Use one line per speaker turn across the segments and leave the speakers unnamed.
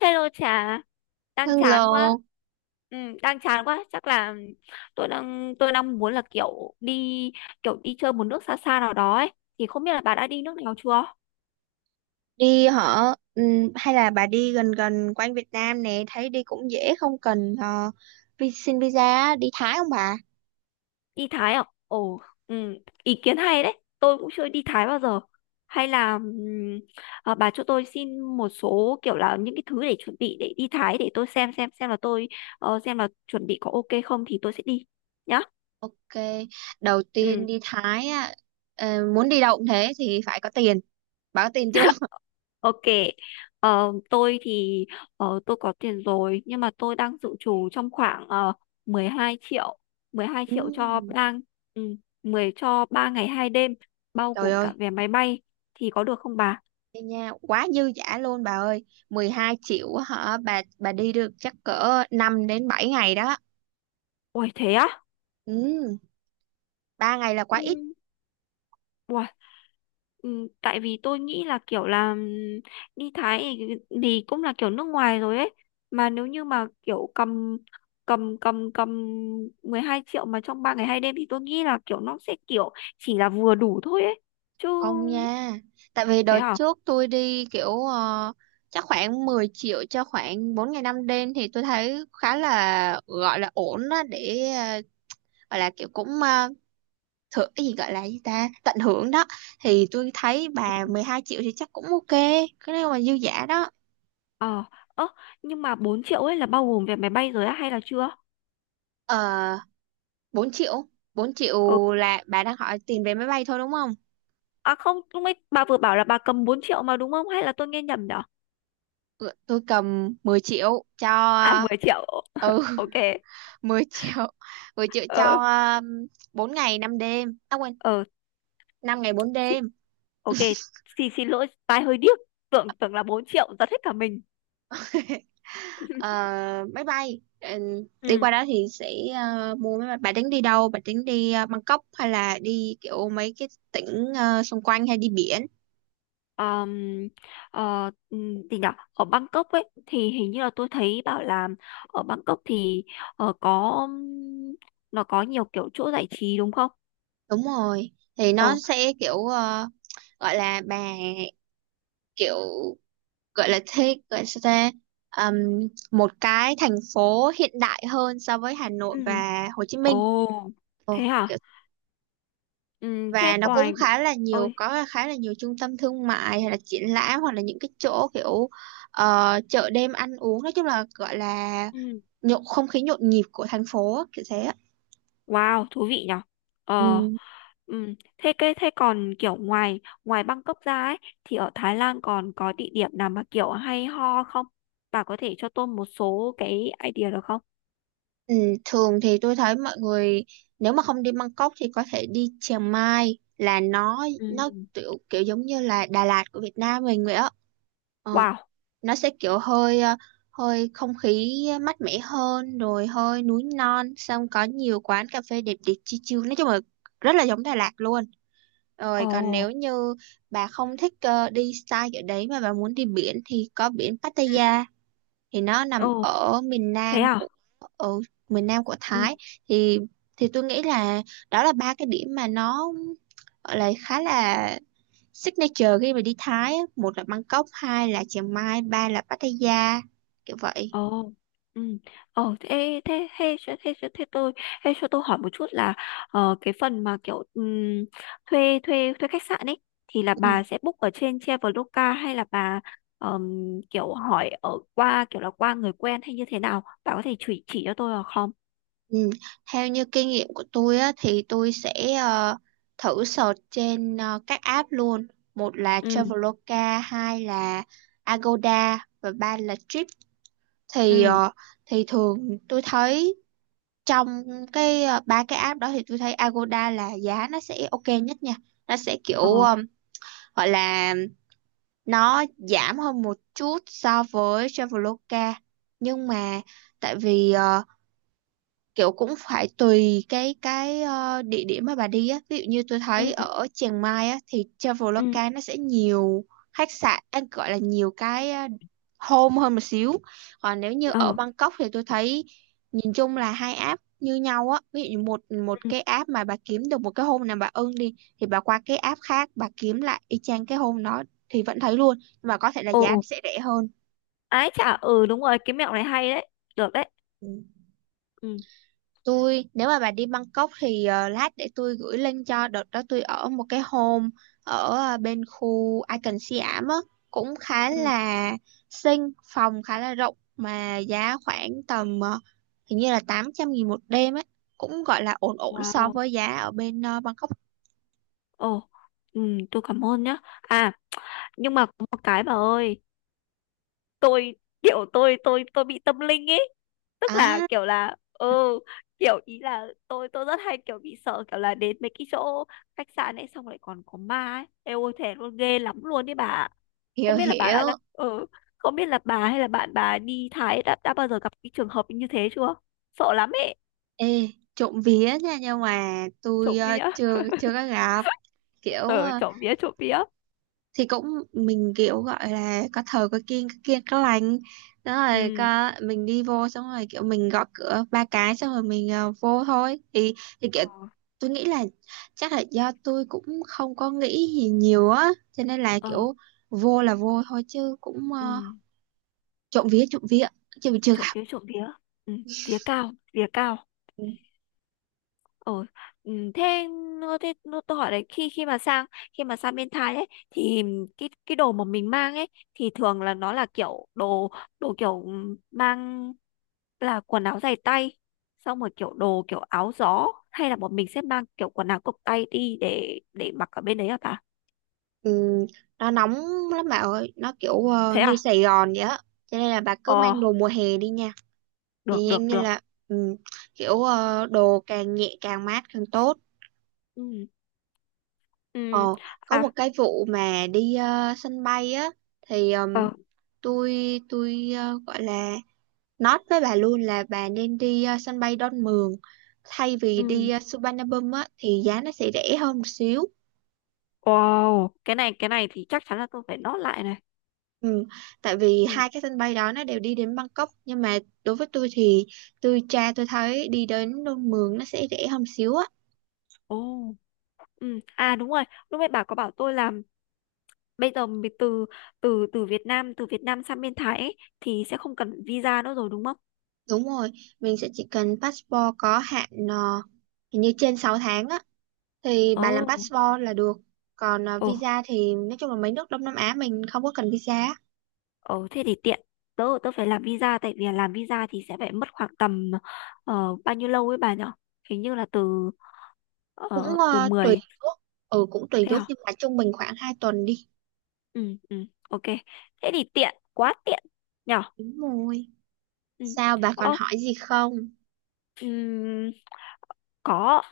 Hello Trà, đang chán quá.
Hello,
Ừ, đang chán quá, chắc là tôi đang muốn là kiểu đi chơi một nước xa xa nào đó ấy. Thì không biết là bà đã đi nước nào chưa?
đi hả? Hay là bà đi gần gần quanh Việt Nam nè, thấy đi cũng dễ không cần vi xin visa á, đi Thái không bà?
Đi Thái à? Ồ, ừ, ý kiến hay đấy. Tôi cũng chưa đi Thái bao giờ. Hay là bà cho tôi xin một số kiểu là những cái thứ để chuẩn bị để đi Thái, để tôi xem là tôi xem là chuẩn bị có ok không thì tôi sẽ đi nhá.
Ok, đầu tiên
Ừ.
đi Thái á, ờ, muốn đi đâu cũng thế thì phải có tiền. Bà có tiền chưa?
Ok, tôi thì tôi có tiền rồi, nhưng mà tôi đang dự trù trong khoảng 12 triệu, 12 triệu cho
Ừm,
ba ừ, 10 cho 3 ngày 2 đêm, bao
trời
gồm cả
ơi,
vé máy bay, thì có được không bà?
đi nha, quá dư dả luôn bà ơi. 12 triệu hả? Bà đi được chắc cỡ 5 đến 7 ngày đó.
Ôi thế á?
Ừm, 3 ngày là quá ít.
Ừ. Ừ, tại vì tôi nghĩ là kiểu là đi Thái thì cũng là kiểu nước ngoài rồi ấy, mà nếu như mà kiểu cầm cầm cầm cầm 12 triệu mà trong 3 ngày 2 đêm thì tôi nghĩ là kiểu nó sẽ kiểu chỉ là vừa đủ thôi ấy chứ.
Không nha. Tại vì
Thế
đợt
à?
trước tôi đi kiểu chắc khoảng 10 triệu cho khoảng 4 ngày 5 đêm thì tôi thấy khá là gọi là ổn đó để gọi là kiểu cũng thử cái gì gọi là gì ta tận hưởng đó, thì tôi thấy bà
Ừ.
12 triệu thì chắc cũng ok, cái này mà dư giả đó.
ờ ơ Nhưng mà 4 triệu ấy là bao gồm vé máy bay rồi á hay là chưa?
uh, 4 triệu, 4 triệu
Ừ.
là bà đang hỏi tiền vé máy bay thôi đúng không?
À không, lúc ấy bà vừa bảo là bà cầm 4 triệu mà, đúng không, hay là tôi nghe nhầm nhở?
Ừ, tôi cầm 10 triệu cho.
À, 10 triệu.
Ừ
Ok.
10 triệu, 10 triệu cho
Ờ.
um, 4 ngày 5 đêm, à quên,
Ờ,
5 ngày 4 đêm.
ok. Xin xin lỗi, tai hơi điếc. Tưởng tưởng là 4 triệu, giật hết cả mình.
Ờ, máy bay. Ờ, đi
Ừ.
qua đó thì sẽ mua máy bay. Bạn tính đi đâu, bạn tính đi Bangkok hay là đi kiểu mấy cái tỉnh xung quanh hay đi biển?
um, Gì nhở? Ở Bangkok ấy thì hình như là tôi thấy bảo là ở Bangkok thì có nó có nhiều kiểu chỗ giải trí đúng không?
Đúng rồi, thì nó
Ờ.
sẽ kiểu gọi là bà kiểu gọi là thích gọi là sao ta. Ừm, một cái thành phố hiện đại hơn so với Hà Nội
Ừ.
và Hồ Chí Minh.
Ồ,
Ồ,
thế hả? Thế
và nó cũng
ngoài
khá là nhiều,
ơi,
có khá là nhiều trung tâm thương mại hay là triển lãm hoặc là những cái chỗ kiểu chợ đêm ăn uống, nói chung là gọi là
ừm,
nhộn, không khí nhộn nhịp của thành phố á, kiểu thế á.
wow, thú vị nhở? Ờ.
Ừ.
Ừ. Thế cái thế còn kiểu ngoài ngoài Bangkok ra ấy thì ở Thái Lan còn có địa điểm nào mà kiểu hay ho không? Bà có thể cho tôi một số cái idea được không?
Ừ, thường thì tôi thấy mọi người nếu mà không đi Bangkok thì có thể đi Chiang Mai, là nó
Ừ.
nó kiểu kiểu giống như là Đà Lạt của Việt Nam mình vậy á. Ờ.
Wow.
Nó sẽ kiểu hơi hơi không khí mát mẻ hơn, rồi hơi núi non, xong có nhiều quán cà phê đẹp đẹp chill chill, nói chung là rất là giống Đà Lạt luôn. Rồi còn
Ồ.
nếu như bà không thích đi style kiểu đấy mà bà muốn đi biển thì có biển
Ừ.
Pattaya, thì nó nằm
Ồ,
ở miền
thế
Nam
à?
của, ở miền Nam của
Ừ.
Thái. thì thì tôi nghĩ là đó là ba cái điểm mà nó gọi là khá là signature khi mà đi Thái á, một là Bangkok, hai là Chiang Mai, ba là Pattaya, kiểu vậy.
Ồ, ừ. Ồ, Thế, tôi thế cho tôi hỏi một chút là cái phần mà kiểu thuê thuê thuê khách sạn ấy thì là
Ừ.
bà sẽ book ở trên Traveloka hay là bà ờm, kiểu hỏi ở qua kiểu là qua người quen hay như thế nào? Bà có thể chỉ cho tôi được không?
Ừ. Theo như kinh nghiệm của tôi á, thì tôi sẽ ờ, thử search trên các app luôn. Một là
Ừ,
Traveloka, hai là Agoda và ba là Trip. Thì
ừ,
thì thường tôi thấy trong cái ba cái app đó thì tôi thấy Agoda là giá nó sẽ ok nhất nha. Nó sẽ
ờ,
kiểu gọi là nó giảm hơn một chút so với Traveloka, nhưng mà tại vì kiểu cũng phải tùy cái địa điểm mà bà đi á, ví dụ như tôi
ừ,
thấy ở Chiang Mai á thì
ừ,
Traveloka nó sẽ nhiều khách sạn, anh gọi là nhiều cái home hơn một xíu. Còn nếu như ở
ờ,
Bangkok thì tôi thấy nhìn chung là hai app như nhau á, ví dụ như một một
ừ,
cái app mà bà kiếm được một cái home nào bà ưng đi thì bà qua cái app khác bà kiếm lại y chang cái home đó thì vẫn thấy luôn, nhưng mà có thể là giá nó
ồ,
sẽ rẻ hơn.
ái chả, ừ, đúng rồi, cái mẹo này hay đấy, được đấy.
Ừ.
Ừ,
Tôi nếu mà bà đi Bangkok thì lát để tôi gửi link cho. Đợt đó tôi ở một cái home ở bên khu Icon Siam á, cũng khá
ừ.
là xinh, phòng khá là rộng mà giá khoảng tầm hình như là 800.000 một đêm ấy, cũng gọi là ổn ổn so
Wow.
với giá ở bên Bangkok.
Ồ. Ừ, tôi cảm ơn nhá. À, nhưng mà có một cái bà ơi, tôi kiểu tôi bị tâm linh ấy, tức là
À,
kiểu là ừ kiểu ý là tôi rất hay kiểu bị sợ kiểu là đến mấy cái chỗ khách sạn ấy xong lại còn có ma ấy. Ê, ôi thề luôn, ghê lắm luôn đấy bà.
hiểu
Không biết là bà
hiểu.
đã ừ không biết là bà hay là bạn bà đi Thái đã bao giờ gặp cái trường hợp như thế chưa, sợ lắm ấy.
Ê, trộm vía nha, nhưng mà tôi
Trộm vía.
chưa chưa có gặp kiểu.
Ờ, trộm vía, trộm vía.
Thì cũng mình kiểu gọi là có thờ có kiêng, có kiêng có lành đó, rồi
Ừ.
có mình đi vô xong rồi kiểu mình gõ cửa ba cái xong rồi mình vô thôi. Thì
Ờ.
kiểu tôi nghĩ là chắc là do tôi cũng không có nghĩ gì nhiều á, cho nên là
Ờ,
kiểu vô là vô thôi chứ cũng
ừ,
trộm vía chứ mình chưa
trộm
gặp.
vía, trộm vía. Ừ. Vía cao, vía cao. Ồ. Ừ, thế nó- tôi hỏi đấy, khi khi mà sang bên Thái ấy thì cái đồ mà mình mang ấy thì thường là nó là kiểu đồ, kiểu mang là quần áo dài tay, xong rồi kiểu đồ kiểu áo gió, hay là bọn mình sẽ mang kiểu quần áo cộc tay đi để mặc ở bên đấy hả bà?
Ừ, nó nóng lắm bà ơi, nó kiểu
Thế
như
à?
Sài Gòn vậy á, cho nên là bà cứ
Ờ,
mang đồ mùa hè đi nha. Thì
được,
dạng
được,
như
được.
là ừ, kiểu đồ càng nhẹ càng mát càng tốt.
Ừ. Ừ.
Ờ, có
À.
một cái vụ mà đi sân bay á, thì
Ờ.
tôi gọi là nói với bà luôn là bà nên đi sân bay Đon Mường thay vì đi
Ừ.
Suvarnabhum á, thì giá nó sẽ rẻ hơn một xíu.
Wow, cái này thì chắc chắn là tôi phải nốt lại này.
Ừ, tại vì
Ừ.
hai cái sân bay đó nó đều đi đến Bangkok, nhưng mà đối với tôi thì tôi tra tôi thấy đi đến Đon Mường nó sẽ rẻ hơn một xíu á.
Ồ. Ừ. À, đúng rồi, lúc nãy bà có bảo tôi là bây giờ mình từ từ từ Việt Nam sang bên Thái ấy, thì sẽ không cần visa nữa rồi đúng không?
Đúng rồi, mình sẽ chỉ cần passport có hạn hình như trên 6 tháng á, thì bà làm
Ồ.
passport là được. Còn
Ồ.
visa thì nói chung là mấy nước Đông Nam Á mình không có cần visa á.
Ồ, thế thì tiện. Tớ tớ phải làm visa, tại vì làm visa thì sẽ phải mất khoảng tầm bao nhiêu lâu ấy bà nhở? Hình như là từ
Cũng
từ
tùy
mười.
nước. Ừ, cũng tùy
Thế
nước
hả?
nhưng mà trung bình khoảng 2 tuần đi.
Ừ, ừ, ok. Thế thì tiện, quá tiện nhở?
Đúng rồi.
Ừ.
Sao bà còn
Ờ,
hỏi gì không?
ừm, có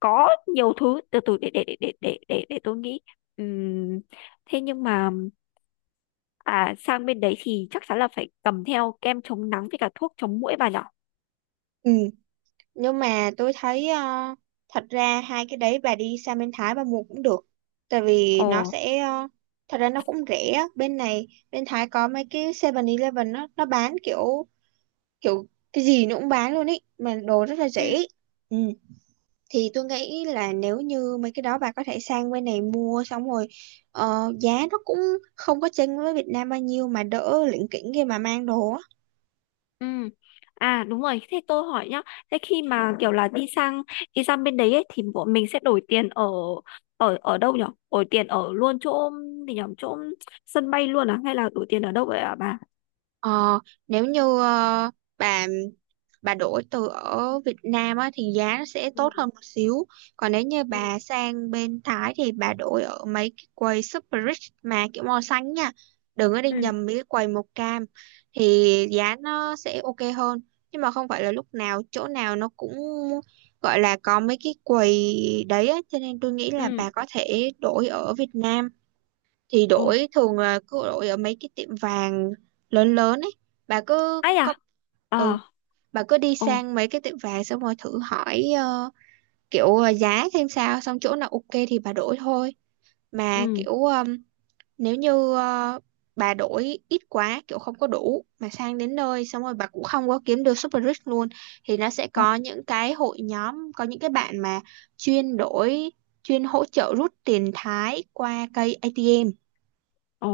có nhiều thứ từ từ để tôi nghĩ. Ừm, thế nhưng mà à sang bên đấy thì chắc chắn là phải cầm theo kem chống nắng với cả thuốc chống muỗi bà nhở?
Ừ, nhưng mà tôi thấy thật ra hai cái đấy bà đi sang bên Thái bà mua cũng được, tại vì
Ồ.
nó sẽ thật ra nó cũng rẻ á. Bên này bên Thái có mấy cái Seven eleven, nó bán kiểu kiểu cái gì nó cũng bán luôn ý, mà đồ rất là
Ừ.
rẻ. Ừ, thì tôi nghĩ là nếu như mấy cái đó bà có thể sang bên này mua xong rồi giá nó cũng không có chênh với Việt Nam bao nhiêu mà đỡ lỉnh kỉnh khi mà mang đồ á.
Ừ. À, đúng rồi, thế tôi hỏi nhá, thế khi mà kiểu là đi sang bên đấy ấy, thì bọn mình sẽ đổi tiền ở ở ở đâu nhở, đổi tiền ở luôn chỗ, thì nhở chỗ sân bay luôn à hay là đổi tiền ở đâu vậy ạ bà?
Ờ, nếu như bà bà đổi từ ở Việt Nam á, thì giá nó sẽ
Ừ,
tốt hơn một xíu. Còn nếu như
ừ,
bà sang bên Thái thì bà đổi ở mấy cái quầy Super Rich mà kiểu màu xanh nha. Đừng có đi
ừ,
nhầm mấy cái quầy màu cam, thì giá nó sẽ ok hơn. Nhưng mà không phải là lúc nào chỗ nào nó cũng gọi là có mấy cái quầy đấy á, cho nên tôi nghĩ là bà
ừ,
có thể đổi ở Việt Nam. Thì
ồ,
đổi thường là cứ đổi ở mấy cái tiệm vàng lớn lớn ấy, bà cứ
ai
có
à,
ừ,
ờ
bà cứ đi
ồ,
sang mấy cái tiệm vàng xong rồi thử hỏi kiểu giá xem sao, xong chỗ nào ok thì bà đổi thôi. Mà
ừ.
kiểu nếu như bà đổi ít quá, kiểu không có đủ mà sang đến nơi xong rồi bà cũng không có kiếm được Super Rich luôn, thì nó sẽ
Ờ,
có những cái hội nhóm, có những cái bạn mà chuyên đổi, chuyên hỗ trợ rút tiền Thái qua cây ATM,
ờ,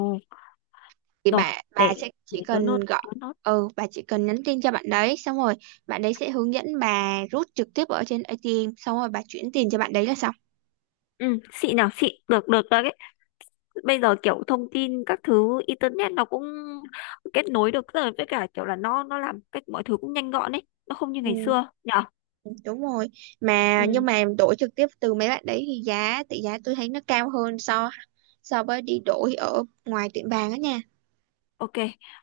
thì
rồi
bà
để
sẽ
để
chỉ
tớ nốt,
cần gọi.
tớ nốt.
Ừ, bà chỉ cần nhắn tin cho bạn đấy, xong rồi bạn đấy sẽ hướng dẫn bà rút trực tiếp ở trên ATM, xong rồi bà chuyển tiền cho bạn đấy là xong.
Ừ, xịn nào, xịn, được được đấy. Bây giờ kiểu thông tin các thứ internet nó cũng kết nối được rồi, với cả kiểu là nó làm cách mọi thứ cũng nhanh gọn ấy, nó không như ngày
Ừ,
xưa nhở?
đúng rồi, mà nhưng
Ừ,
mà đổi trực tiếp từ mấy bạn đấy thì tỷ giá tôi thấy nó cao hơn so, so với đi đổi ở ngoài tiệm vàng á nha.
ok.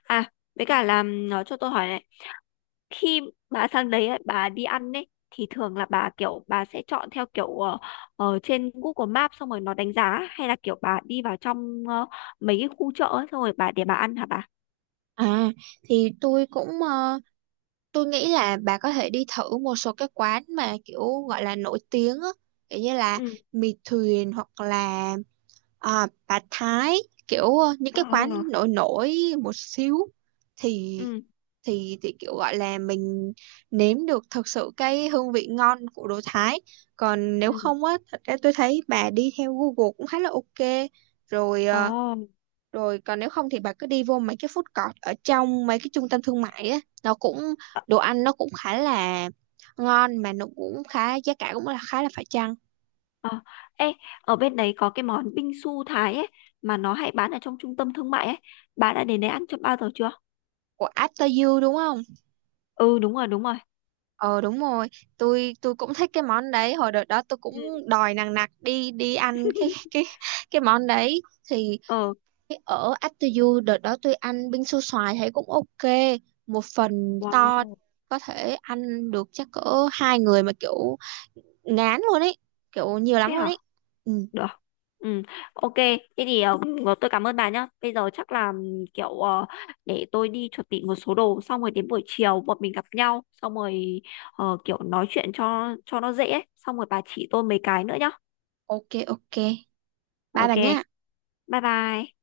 À, với cả là nó cho tôi hỏi này, khi bà sang đấy ấy, bà đi ăn ấy thì thường là bà kiểu bà sẽ chọn theo kiểu ở trên Google Maps xong rồi nó đánh giá, hay là kiểu bà đi vào trong mấy cái khu chợ ấy, xong rồi bà để bà ăn hả bà?
À, thì tôi cũng tôi nghĩ là bà có thể đi thử một số cái quán mà kiểu gọi là nổi tiếng á, kiểu như là
Ừ.
mì thuyền, hoặc là à, bà Thái, kiểu những cái quán
Ờ,
nổi nổi một xíu, thì
ừ,
thì kiểu gọi là mình nếm được thật sự cái hương vị ngon của đồ Thái. Còn nếu
ừ,
không á, thật ra tôi thấy bà đi theo Google cũng khá là ok rồi. Ờ,
ồ,
Rồi còn nếu không thì bà cứ đi vô mấy cái food court ở trong mấy cái trung tâm thương mại á, nó cũng
ờ,
đồ ăn nó cũng khá là ngon, mà nó cũng khá, giá cả cũng là khá là phải chăng.
ờ. Ê, ở bên đấy có cái món bingsu su Thái ấy mà nó hay bán ở trong trung tâm thương mại ấy. Bà đã đến đấy ăn cho bao giờ chưa?
Của After You đúng không?
Ừ, đúng rồi, đúng rồi.
Ờ đúng rồi, tôi cũng thích cái món đấy. Hồi đợt đó tôi cũng
Ừ.
đòi nằng nặc đi đi ăn cái cái cái món đấy. Thì
Ờ,
cái ở After You đợt đó tôi ăn bingsu su xoài thấy cũng ok, một phần to,
wow.
có thể ăn được chắc cỡ 2 người mà kiểu ngán luôn ấy, kiểu nhiều lắm
Thế
luôn
hả?
ấy. Ừ.
Được. Ừ, ok. Thế thì tôi cảm ơn bà nhá. Bây giờ chắc là kiểu để tôi đi chuẩn bị một số đồ, xong rồi đến buổi chiều bọn mình gặp nhau xong rồi kiểu nói chuyện cho nó dễ ấy. Xong rồi bà chỉ tôi mấy cái nữa nhá.
Ok ok, bye
Ok.
bà nhá.
Bye bye.